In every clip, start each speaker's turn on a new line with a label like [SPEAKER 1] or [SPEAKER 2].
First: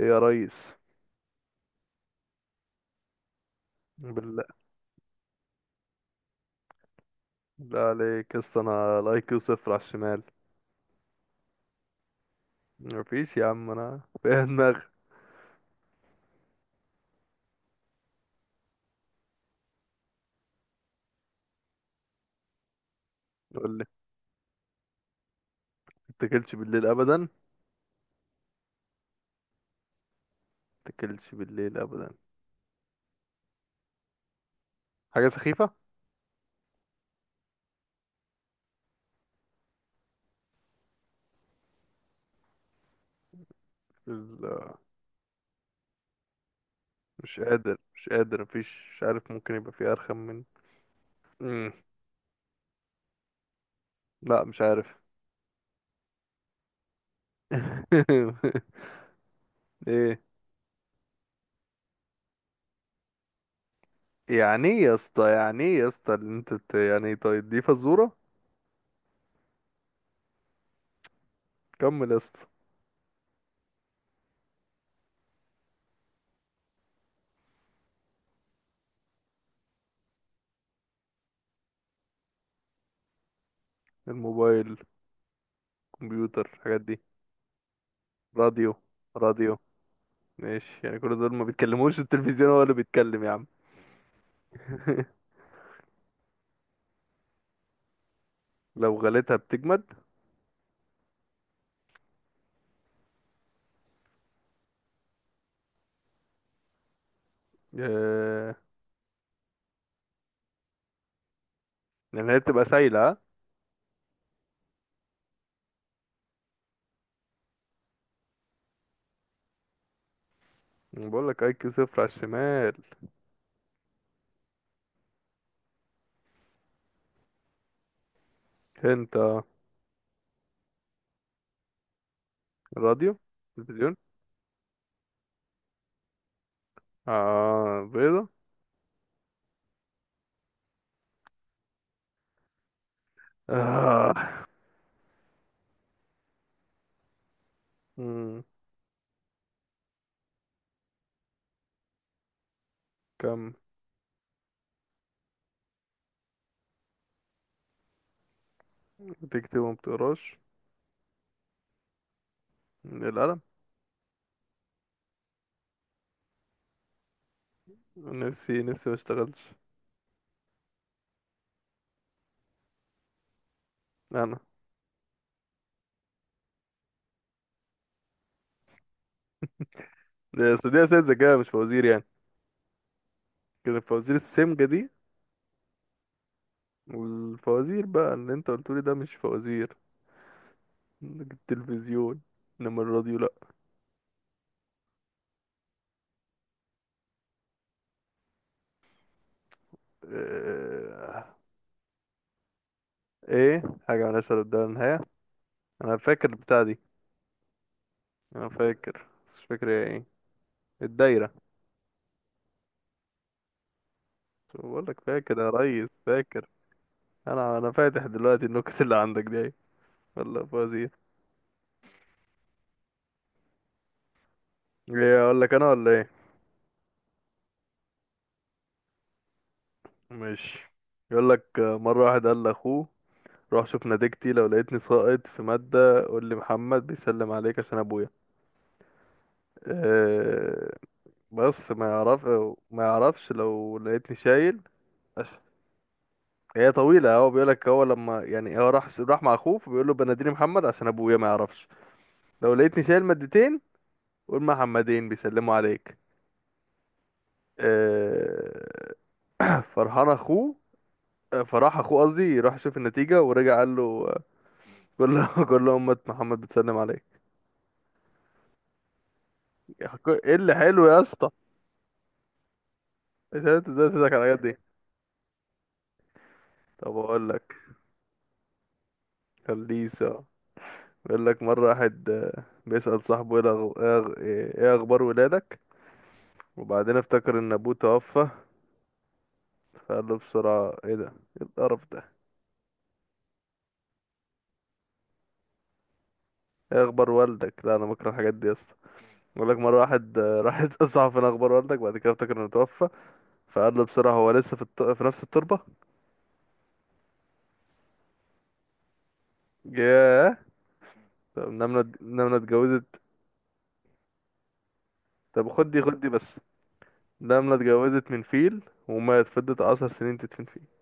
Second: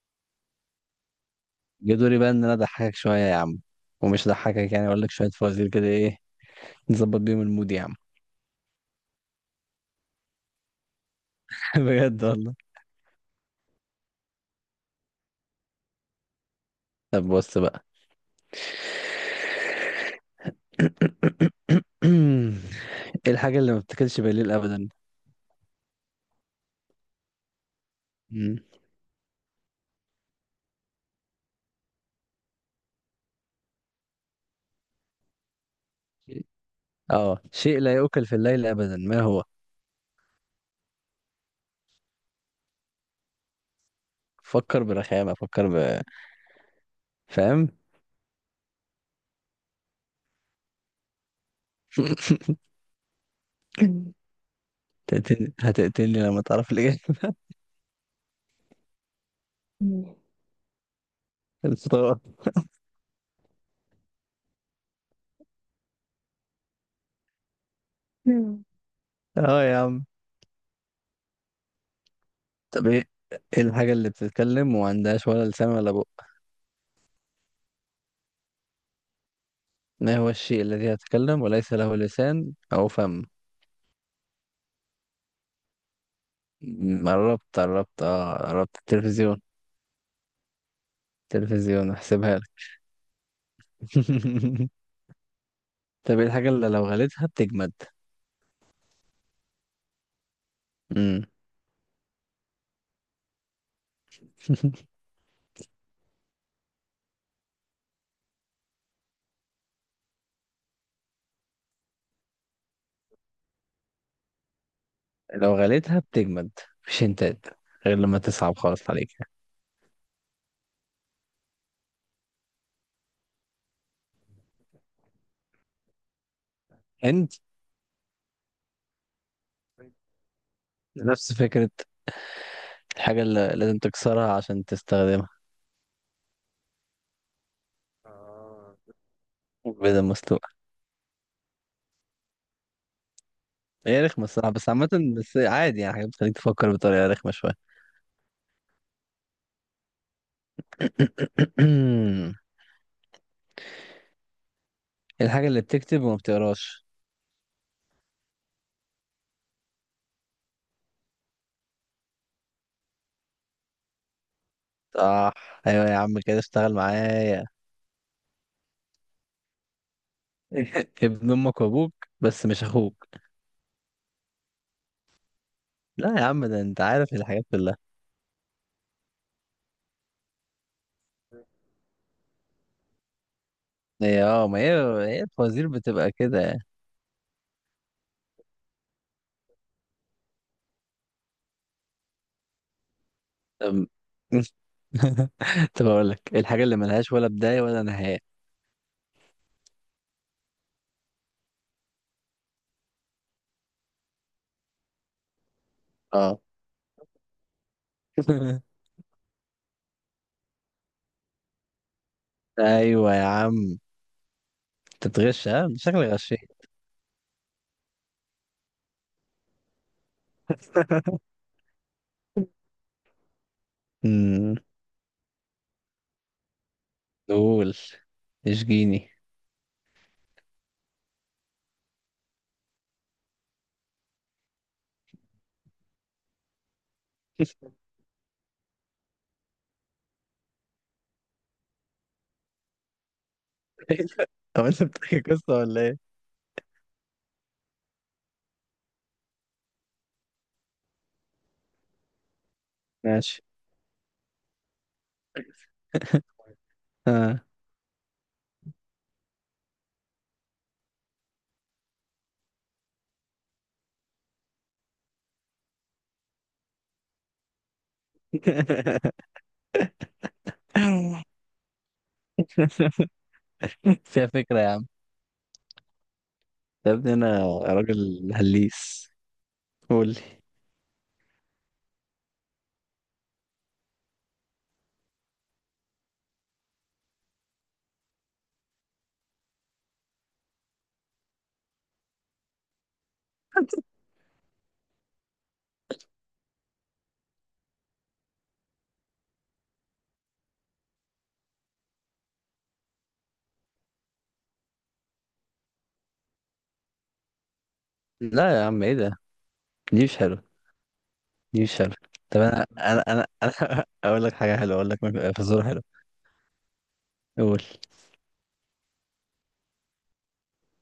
[SPEAKER 1] ايه يا ريس.
[SPEAKER 2] جه دوري بقى ان انا اضحكك شويه يا عم. ومش
[SPEAKER 1] بالله
[SPEAKER 2] اضحكك، يعني اقول لك شويه فوازير كده، ايه؟ نظبط بيهم المود
[SPEAKER 1] بالله
[SPEAKER 2] يا عم.
[SPEAKER 1] عليك يا اسطى، انا الاي كيو صفر على الشمال.
[SPEAKER 2] بجد والله.
[SPEAKER 1] مفيش يا عم، انا فيها دماغ.
[SPEAKER 2] طب بص بقى. ايه الحاجه اللي
[SPEAKER 1] يقول
[SPEAKER 2] ما
[SPEAKER 1] لي
[SPEAKER 2] بتاكلش بالليل ابدا؟
[SPEAKER 1] متاكلش بالليل ابدا،
[SPEAKER 2] مم.
[SPEAKER 1] متاكلش بالليل ابدا، حاجه سخيفه.
[SPEAKER 2] اه، شيء لا يؤكل في الليل ابدا، ما هو؟
[SPEAKER 1] ال-
[SPEAKER 2] فكر برخامه،
[SPEAKER 1] مش
[SPEAKER 2] فاهم؟
[SPEAKER 1] قادر مش قادر مفيش مش عارف ممكن يبقى في ارخم من مم. لا مش عارف.
[SPEAKER 2] هتقتلني هتقتلني لما تعرف الاجابه.
[SPEAKER 1] ايه؟
[SPEAKER 2] الفطار.
[SPEAKER 1] يعني ايه يا اسطى يعني ايه يا اسطى اللي انت بت- يعني إيه؟ طيب دي فزوره،
[SPEAKER 2] اه يا عم.
[SPEAKER 1] كمل يا اسطى.
[SPEAKER 2] طب ايه الحاجه اللي بتتكلم وما عندهاش ولا لسان ولا بق؟ ما هو الشيء الذي يتكلم وليس له لسان أو فم؟
[SPEAKER 1] الموبايل، كمبيوتر، الحاجات دي.
[SPEAKER 2] قربت قربت، اه
[SPEAKER 1] راديو،
[SPEAKER 2] قربت، التلفزيون.
[SPEAKER 1] راديو. ماشي، يعني كل دول ما
[SPEAKER 2] تلفزيون،
[SPEAKER 1] بيتكلموش،
[SPEAKER 2] احسبها لك.
[SPEAKER 1] التلفزيون هو اللي بيتكلم يا عم.
[SPEAKER 2] طب ايه الحاجة اللي لو غليتها بتجمد؟
[SPEAKER 1] لو غليتها بتجمد؟
[SPEAKER 2] مم.
[SPEAKER 1] آه... يعني هي بتبقى سايلة ها؟
[SPEAKER 2] لو غليتها بتجمد، مفيش هنتات، غير لما تصعب خالص عليك.
[SPEAKER 1] بقول لك اي كيو صفر على الشمال.
[SPEAKER 2] هند.
[SPEAKER 1] انت.
[SPEAKER 2] نفس فكرة.
[SPEAKER 1] الراديو.
[SPEAKER 2] الحاجة اللي لازم
[SPEAKER 1] التلفزيون.
[SPEAKER 2] تكسرها عشان تستخدمها.
[SPEAKER 1] اه، بيضة.
[SPEAKER 2] آه، بيضة مسلوقة. هي رخمة
[SPEAKER 1] آه.
[SPEAKER 2] الصراحة، بس عامة، بس عادي، يعني حاجة بتخليك تفكر بطريقة رخمة شوية.
[SPEAKER 1] مم. كم؟
[SPEAKER 2] الحاجة اللي بتكتب وما بتقراش؟
[SPEAKER 1] بتكتب وما بتقراش؟ القلم.
[SPEAKER 2] صح. ايوه يا عم، كده اشتغل معايا.
[SPEAKER 1] نفسي ما اشتغلش.
[SPEAKER 2] ابن امك وابوك، بس مش اخوك.
[SPEAKER 1] انا؟
[SPEAKER 2] لا يا عم، ده انت عارف الحاجات كلها.
[SPEAKER 1] دي أصل دي اساس ذكاء، مش فوازير يعني، كده الفوازير
[SPEAKER 2] هي ما
[SPEAKER 1] السمجة
[SPEAKER 2] هي،
[SPEAKER 1] دي.
[SPEAKER 2] هي الفوازير بتبقى كده يعني.
[SPEAKER 1] والفوازير بقى اللي انت قلتولي ده مش فوازير، التلفزيون، انما الراديو لا.
[SPEAKER 2] طب. طب اقول لك الحاجه اللي ملهاش ولا بدايه ولا نهايه.
[SPEAKER 1] آه، ايه؟ حاجة من أسفل الدايرة للنهاية، أنا فاكر
[SPEAKER 2] اه.
[SPEAKER 1] البتاع دي. أنا فاكر بس مش فاكر هي ايه. الدايرة.
[SPEAKER 2] ايوه يا عم.
[SPEAKER 1] بقول لك
[SPEAKER 2] انت
[SPEAKER 1] فاكر
[SPEAKER 2] بتغش؟
[SPEAKER 1] يا
[SPEAKER 2] ها،
[SPEAKER 1] ريس،
[SPEAKER 2] شكلك
[SPEAKER 1] فاكر.
[SPEAKER 2] غشيت.
[SPEAKER 1] أنا فاتح دلوقتي النكت اللي عندك دي أهي. والله فوزي.
[SPEAKER 2] امم
[SPEAKER 1] ايه، أقول لك أنا ولا ايه؟
[SPEAKER 2] قول، اشجيني.
[SPEAKER 1] ماشي. يقول لك مرة واحد قال لأخوه روح شوف نتيجتي، لو لقيتني ساقط في مادة قول لي محمد بيسلم عليك، عشان أبويا. أه، بس ما يعرف، ما يعرفش لو لقيتني شايل.
[SPEAKER 2] طب انت بتحكي قصه ولا ايه؟
[SPEAKER 1] هي طويلة، هو بيقول لك هو لما يعني هو راح مع اخوه فبيقول له بناديني محمد عشان ابويا ما يعرفش، لو لقيتني شايل
[SPEAKER 2] ماشي.
[SPEAKER 1] مادتين قول محمدين بيسلموا عليك.
[SPEAKER 2] اه.
[SPEAKER 1] آه، فرحان اخوه، فراح اخوه، قصدي راح شوف النتيجة ورجع قال له، آه، قول له قول له امة محمد بتسلم عليك. ايه اللي حلو يا اسطى؟ مش عارف إنت ازاي تضحك على
[SPEAKER 2] فيها
[SPEAKER 1] الحاجات دي.
[SPEAKER 2] فكرة يا عم. يا
[SPEAKER 1] طب
[SPEAKER 2] ابني،
[SPEAKER 1] اقول
[SPEAKER 2] انا
[SPEAKER 1] لك.
[SPEAKER 2] راجل هليس. قول لي.
[SPEAKER 1] خليسه. بيقول لك مرة واحد بيسأل صاحبه ايه إيه اخبار ولادك، وبعدين افتكر ان ابوه توفى، فقال له بسرعة ايه ده، ايه القرف ده، ايه اخبار والدك. لا انا بكره الحاجات دي يا اسطى. بقول لك مرة واحد راح يسأل صاحبه فين اخبار والدك، بعد كده افتكر انه توفى، فقال له بسرعة هو لسه في نفس التربة.
[SPEAKER 2] لا يا عم، ايه ده؟ دي مش
[SPEAKER 1] ياه.
[SPEAKER 2] حلوة.
[SPEAKER 1] طب
[SPEAKER 2] دي مش
[SPEAKER 1] نملة
[SPEAKER 2] حلوة.
[SPEAKER 1] نملة
[SPEAKER 2] طب انا
[SPEAKER 1] اتجوزت.
[SPEAKER 2] انا انا, أنا اقول لك حاجة حلوة، اقول لك.
[SPEAKER 1] طب
[SPEAKER 2] فزورة
[SPEAKER 1] خد دي
[SPEAKER 2] حلوة.
[SPEAKER 1] خد دي بس. نملة
[SPEAKER 2] قول.
[SPEAKER 1] اتجوزت من فيل ومات، فضلت 10 سنين تدفن فيه.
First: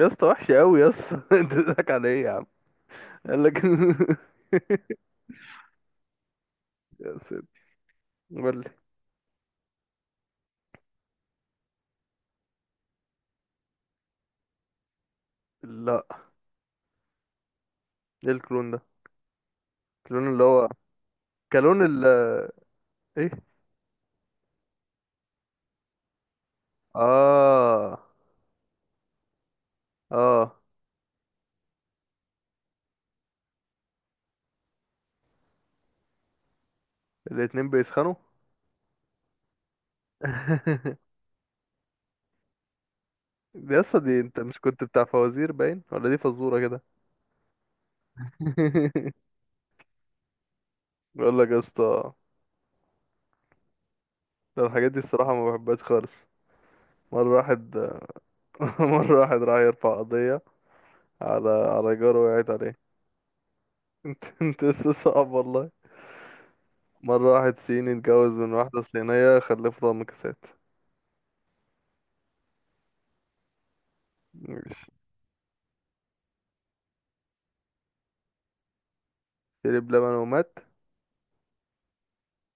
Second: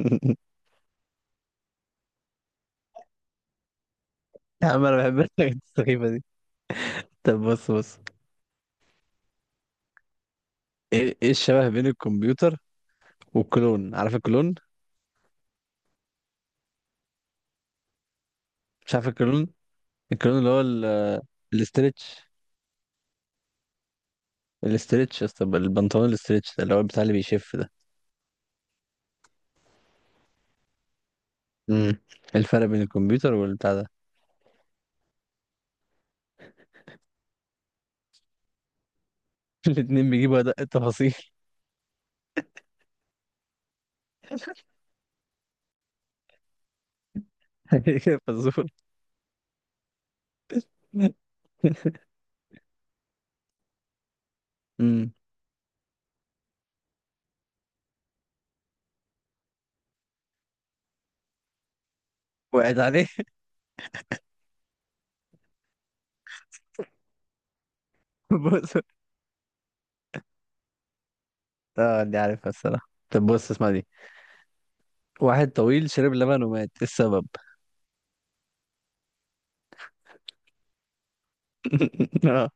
[SPEAKER 1] يا اسطى وحش قوي يا اسطى. انت بتضحك على ايه يا عم؟ قال لك.
[SPEAKER 2] يا عم، انا بحب الحاجات السخيفة دي.
[SPEAKER 1] يا
[SPEAKER 2] طب
[SPEAKER 1] سيد.
[SPEAKER 2] بص بص.
[SPEAKER 1] قول لي.
[SPEAKER 2] ايه الشبه بين الكمبيوتر والكلون؟ عارف الكلون؟
[SPEAKER 1] لا، ايه الكلون ده؟
[SPEAKER 2] مش عارف الكلون؟
[SPEAKER 1] الكلون
[SPEAKER 2] الكلون
[SPEAKER 1] اللي
[SPEAKER 2] اللي هو
[SPEAKER 1] هو كلون ال.
[SPEAKER 2] الاسترتش
[SPEAKER 1] ايه.
[SPEAKER 2] الاسترتش يا اسطى، البنطلون الاسترتش ده، اللي هو بتاع اللي بيشف ده.
[SPEAKER 1] اه. اه.
[SPEAKER 2] امم الفرق بين الكمبيوتر والبتاع ده.
[SPEAKER 1] الاتنين بيسخنوا.
[SPEAKER 2] الاتنين بيجيبوا أدق التفاصيل.
[SPEAKER 1] دي يا اسطى، دي انت مش كنت بتاع فوازير باين، ولا دي فزورة كده؟
[SPEAKER 2] فزور.
[SPEAKER 1] بقول لك يا اسطى، ده الحاجات دي
[SPEAKER 2] امم
[SPEAKER 1] الصراحة ما بحبهاش خالص. مرة واحد. مرة واحد راح يرفع قضية على جاره، وقعت عليه.
[SPEAKER 2] وقعت عليه.
[SPEAKER 1] انت لسه صعب والله. مرة واحد صيني اتجوز من
[SPEAKER 2] بص.
[SPEAKER 1] واحدة صينية خلف له مكاسات.
[SPEAKER 2] اه، دي عارفها الصراحة. طب بص، اسمع دي.
[SPEAKER 1] ماشي.
[SPEAKER 2] واحد طويل شرب لبن ومات، إيه السبب؟
[SPEAKER 1] شرب لبن ومات.
[SPEAKER 2] اه.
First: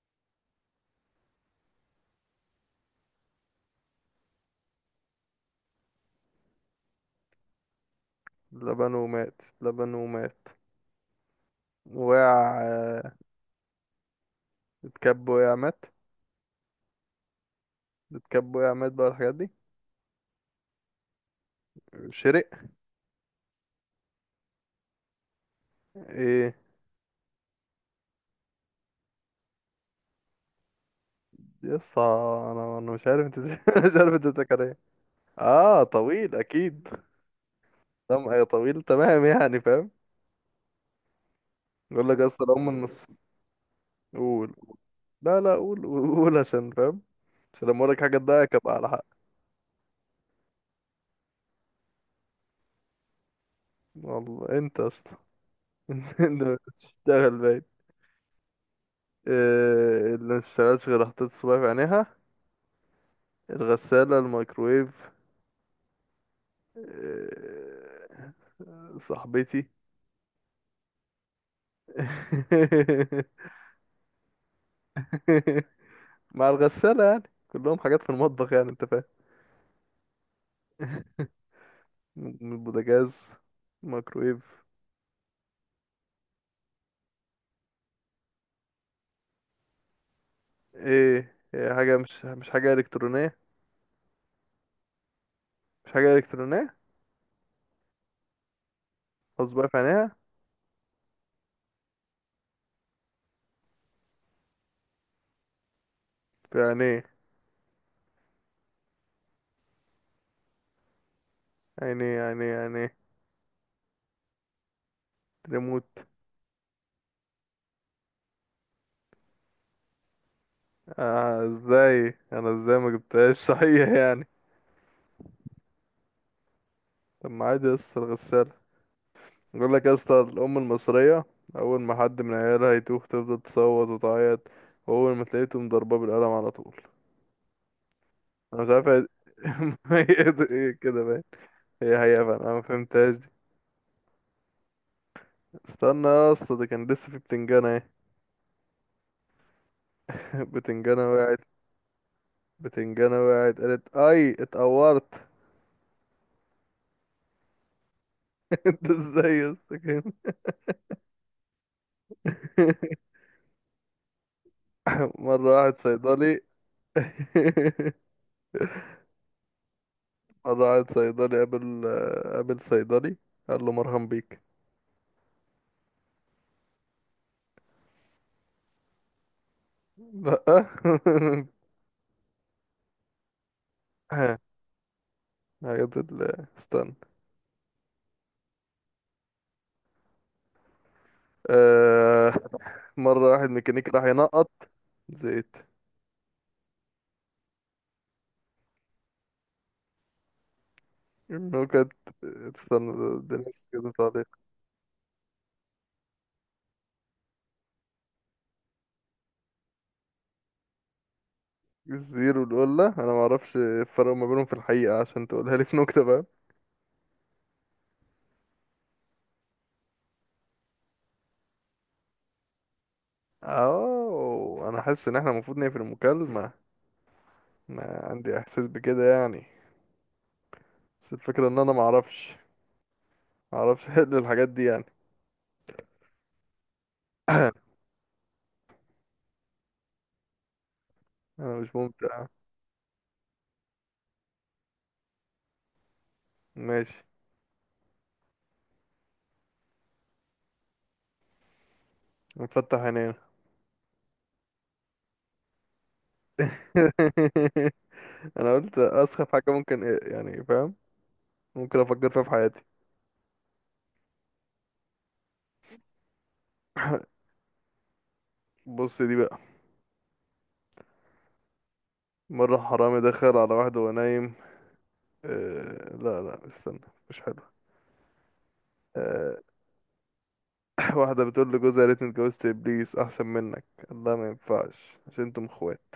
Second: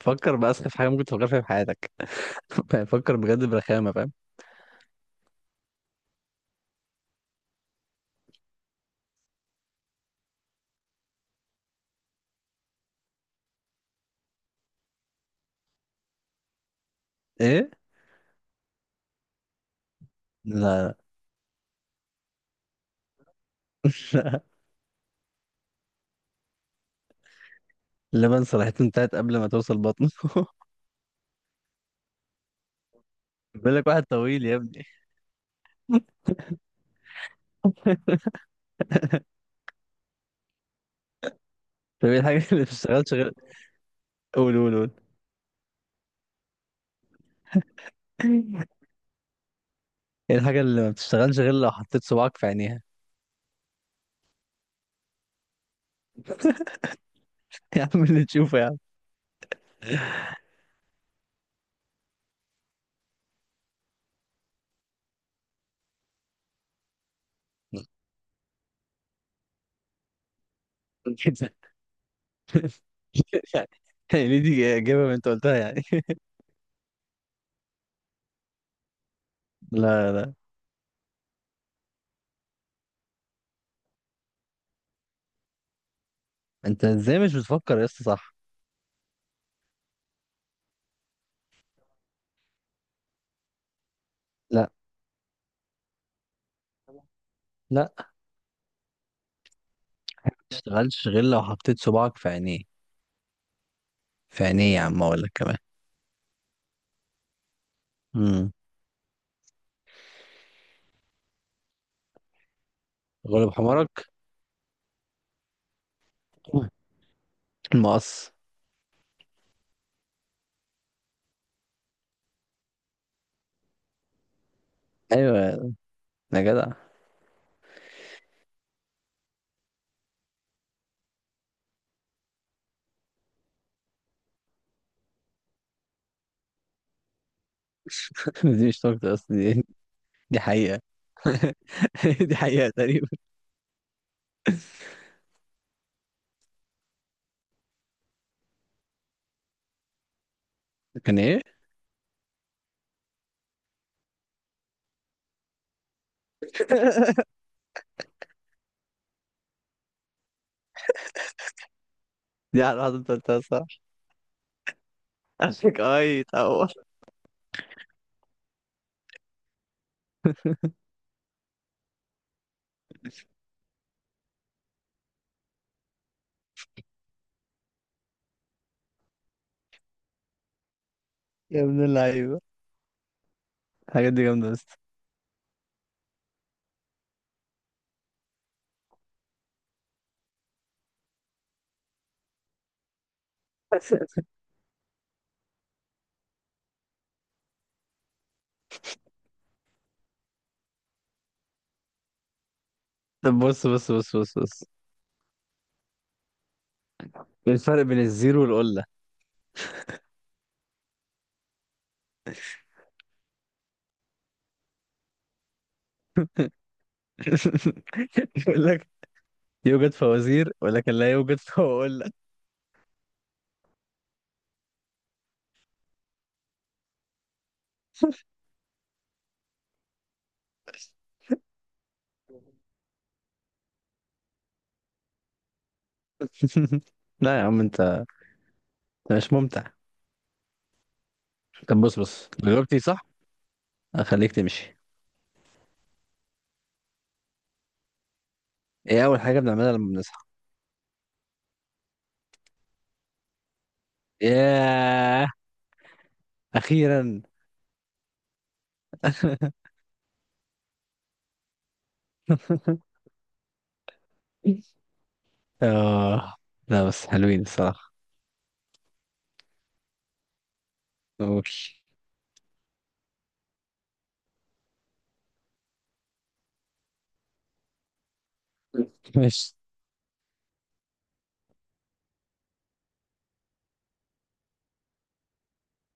[SPEAKER 2] فكر بأسخف حاجة ممكن تفكر فيها في حياتك. فكر بجد، برخامة، فاهم؟
[SPEAKER 1] لبن ومات. لبن ومات، وقع، اتكب، وقع، مات،
[SPEAKER 2] ايه،
[SPEAKER 1] اتكب، وقع، مات بقى الحاجات دي.
[SPEAKER 2] لا.
[SPEAKER 1] شرق.
[SPEAKER 2] لا،
[SPEAKER 1] ايه
[SPEAKER 2] اللبن صراحة انتهت قبل ما توصل بطنه.
[SPEAKER 1] يا اسطى؟ انا مش عارف انت
[SPEAKER 2] بيقول لك
[SPEAKER 1] مش
[SPEAKER 2] واحد
[SPEAKER 1] عارف انت
[SPEAKER 2] طويل يا
[SPEAKER 1] بتتكلم ايه.
[SPEAKER 2] ابني.
[SPEAKER 1] اه، طويل اكيد. تمام، ايه طويل، تمام يعني فاهم. يقول
[SPEAKER 2] طب ايه
[SPEAKER 1] لك
[SPEAKER 2] الحاجة
[SPEAKER 1] اصل
[SPEAKER 2] اللي ما
[SPEAKER 1] هم النص.
[SPEAKER 2] بتشتغلش غير؟ قول
[SPEAKER 1] قول.
[SPEAKER 2] قول قول.
[SPEAKER 1] لا لا قول قول قول عشان فاهم، عشان لما اقول لك حاجه تضايقك ابقى على حق.
[SPEAKER 2] ايه الحاجة اللي ما بتشتغلش غير لو حطيت صباعك في عينيها؟
[SPEAKER 1] والله انت يا اسطى انت بتشتغل باين.
[SPEAKER 2] يا عم، اللي تشوفه يا عم.
[SPEAKER 1] إيه اللي ما اشتغلش غير حطيت الصباع في عينيها؟ الغساله، الميكرويف. إيه صاحبتي؟
[SPEAKER 2] يعني دي إجابة أنت قلتها يعني.
[SPEAKER 1] مع الغسالة يعني، كلهم حاجات في المطبخ يعني انت فاهم.
[SPEAKER 2] لا لا.
[SPEAKER 1] من البوتاجاز، ميكرويف.
[SPEAKER 2] أنت إزاي مش بتفكر يا اسطى، صح؟
[SPEAKER 1] ايه، هي حاجة مش حاجة إلكترونية؟
[SPEAKER 2] لا
[SPEAKER 1] مش حاجة إلكترونية؟
[SPEAKER 2] لا،
[SPEAKER 1] خلاص، بقى في عينيها،
[SPEAKER 2] ما تشتغلش غير لو حطيت صباعك في عينيه. في عينيه يا عم، أقول لك كمان.
[SPEAKER 1] في عينيه
[SPEAKER 2] امم
[SPEAKER 1] عينيه عينيه عينيه.
[SPEAKER 2] غلب حمارك.
[SPEAKER 1] ريموت.
[SPEAKER 2] المقص.
[SPEAKER 1] آه، ازاي انا، ازاي ما جبتهاش؟ صحيح يعني.
[SPEAKER 2] أيوة يا جدع.
[SPEAKER 1] طب ما عادي يا اسطى الغسالة. بقول لك يا اسطى، الأم المصرية أول ما حد من عيالها يتوه تفضل تصوت وتعيط، وأول ما تلاقيته مضرباه بالقلم على طول. أنا مش
[SPEAKER 2] دي مش
[SPEAKER 1] عارف
[SPEAKER 2] نكتة أصلا، دي. دي
[SPEAKER 1] هي
[SPEAKER 2] حقيقة.
[SPEAKER 1] كده. هي هي فعلا
[SPEAKER 2] دي
[SPEAKER 1] انا ما
[SPEAKER 2] حقيقة تقريبا.
[SPEAKER 1] فهمتهاش دي. استنى يا اسطى، ده كان لسه في بتنجانة اهي. بتنجانة
[SPEAKER 2] كان
[SPEAKER 1] وقعت،
[SPEAKER 2] إيه؟
[SPEAKER 1] بتنجانة وقعت قالت اي اتقورت. انت ازاي يا اسطى كده؟
[SPEAKER 2] دي على واحدة أنت قلتها، صح؟
[SPEAKER 1] مرة واحد
[SPEAKER 2] عشانك أي
[SPEAKER 1] صيدلي.
[SPEAKER 2] تعور.
[SPEAKER 1] مرة واحد صيدلي قابل، قابل صيدلي، قال له مرهم بيك. لأ.
[SPEAKER 2] يا ابن اللعيبة، الحاجات دي جامدة بس.
[SPEAKER 1] استنى. آه، مرة واحد ميكانيكي راح ينقط زيت. النكت. استنى، ده
[SPEAKER 2] طب
[SPEAKER 1] ناس
[SPEAKER 2] بص بص
[SPEAKER 1] كده.
[SPEAKER 2] بص بص بص. إيه الفرق بين الزيرو والقلة؟
[SPEAKER 1] الزير والولا انا ما اعرفش الفرق ما بينهم في الحقيقة، عشان تقولها لي في نكتة بقى.
[SPEAKER 2] يقول لك يوجد فوازير ولكن لا يوجد فوازير.
[SPEAKER 1] اه، انا حاسس ان احنا المفروض نقفل المكالمة. انا عندي احساس بكده يعني، بس الفكرة ان انا ما اعرفش، ما اعرفش احل الحاجات دي يعني.
[SPEAKER 2] لا يا عم، انت مش ممتع.
[SPEAKER 1] انا مش
[SPEAKER 2] طب بص
[SPEAKER 1] ممتع.
[SPEAKER 2] بص، لو جاوبتي صح هخليك تمشي.
[SPEAKER 1] ماشي.
[SPEAKER 2] ايه اول حاجه بنعملها لما بنصحى؟
[SPEAKER 1] نفتح عينينا.
[SPEAKER 2] ياه، اخيرا.
[SPEAKER 1] انا قلت اسخف حاجة ممكن إيه يعني فاهم، ممكن افكر فيها في حياتي.
[SPEAKER 2] اه لا، بس حلوين الصراحه.
[SPEAKER 1] بص دي بقى.
[SPEAKER 2] اوكي.
[SPEAKER 1] مرة حرامي دخل على واحد وهو نايم. أه لا لا استنى، مش حلو. آه،
[SPEAKER 2] ماشي
[SPEAKER 1] واحدة بتقول لجوزها يا ريتني اتجوزت ابليس احسن منك، الله ما ينفعش عشان انتم اخوات.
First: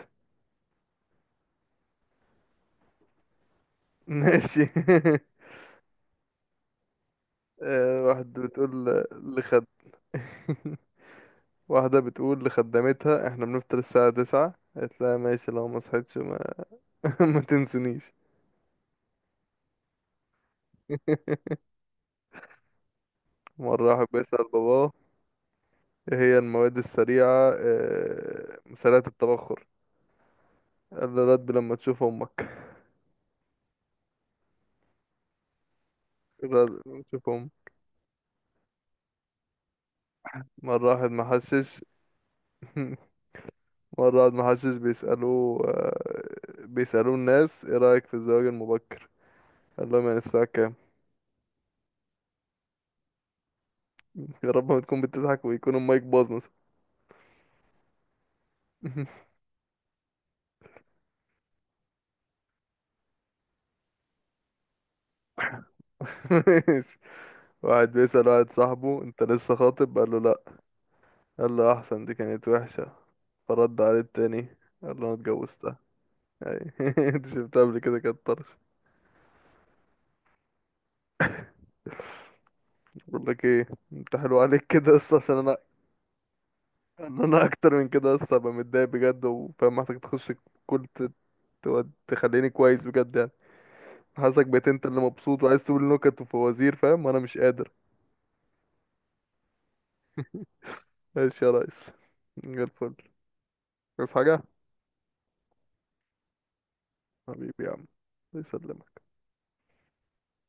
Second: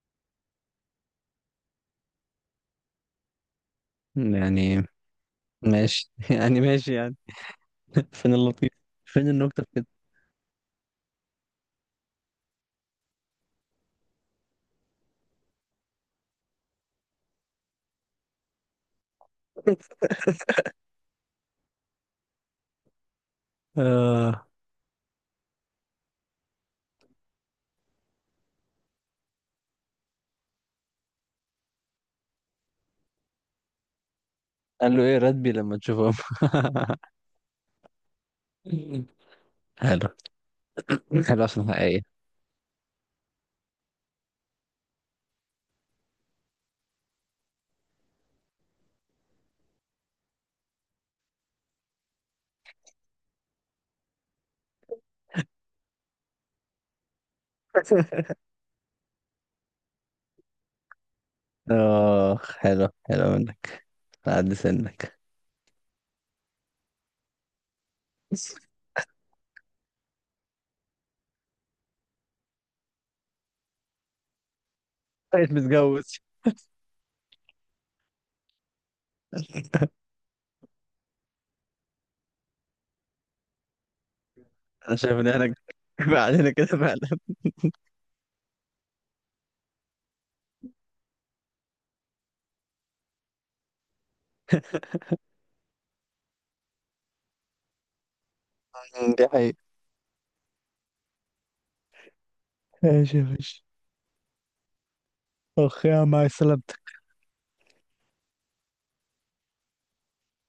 [SPEAKER 1] ماشي.
[SPEAKER 2] يعني ماشي. يعني ماشي يعني.
[SPEAKER 1] آه،
[SPEAKER 2] فين
[SPEAKER 1] واحدة
[SPEAKER 2] اللطيف،
[SPEAKER 1] بتقول
[SPEAKER 2] فين
[SPEAKER 1] ل-
[SPEAKER 2] النكته
[SPEAKER 1] لخد.
[SPEAKER 2] في كده؟
[SPEAKER 1] واحدة بتقول لخدمتها احنا بنفطر الساعة 9، قالت لها ماشي لو ما صحيتش ما, ما تنسونيش. مرة واحد بيسأل
[SPEAKER 2] آه.
[SPEAKER 1] باباه ايه هي المواد السريعة، سريعة التبخر، قال له رد لما تشوف امك.
[SPEAKER 2] قال له ايه راتبي لما تشوفه.
[SPEAKER 1] رد لما تشوف امك.
[SPEAKER 2] حلو.
[SPEAKER 1] مرة واحد
[SPEAKER 2] حلو عشان
[SPEAKER 1] محشش.
[SPEAKER 2] حقيقي.
[SPEAKER 1] مرة قعد محشش بيسألوه بيسألوه الناس ايه رأيك في الزواج المبكر، قال لهم يعني الساعة كام. يا رب ما تكون بتضحك ويكون المايك باظ مثلا.
[SPEAKER 2] اه، حلو حلو منك على قد سنك.
[SPEAKER 1] ماشي. واحد بيسأل واحد صاحبه انت لسه خاطب، قال له لا، قال له احسن دي كانت وحشة، فرد عليه التاني قال له انا
[SPEAKER 2] بقيت
[SPEAKER 1] اتجوزتها
[SPEAKER 2] متجوز.
[SPEAKER 1] يعني. انت شفتها قبل كده، كانت طرش. بقول لك ايه، انت حلو عليك كده
[SPEAKER 2] انا شايف
[SPEAKER 1] اصلا
[SPEAKER 2] ان
[SPEAKER 1] عشان
[SPEAKER 2] احنا
[SPEAKER 1] انا،
[SPEAKER 2] كفاية علينا كده فعلا.
[SPEAKER 1] ان انا اكتر من كده اصلا ابقى متضايق بجد وفاهم، محتاج تخش كل ت- تخليني كويس بجد يعني. حاسسك بقيت انت اللي مبسوط وعايز تقول نكت وفوازير فاهم، وانا مش قادر.
[SPEAKER 2] دي حقيقة.
[SPEAKER 1] ماشي يا ريس، من غير الفل،
[SPEAKER 2] ماشي يا باشا.
[SPEAKER 1] بس حاجة.
[SPEAKER 2] اخ يا عم، مع السلامة.
[SPEAKER 1] حبيبي يا عم، يسلم.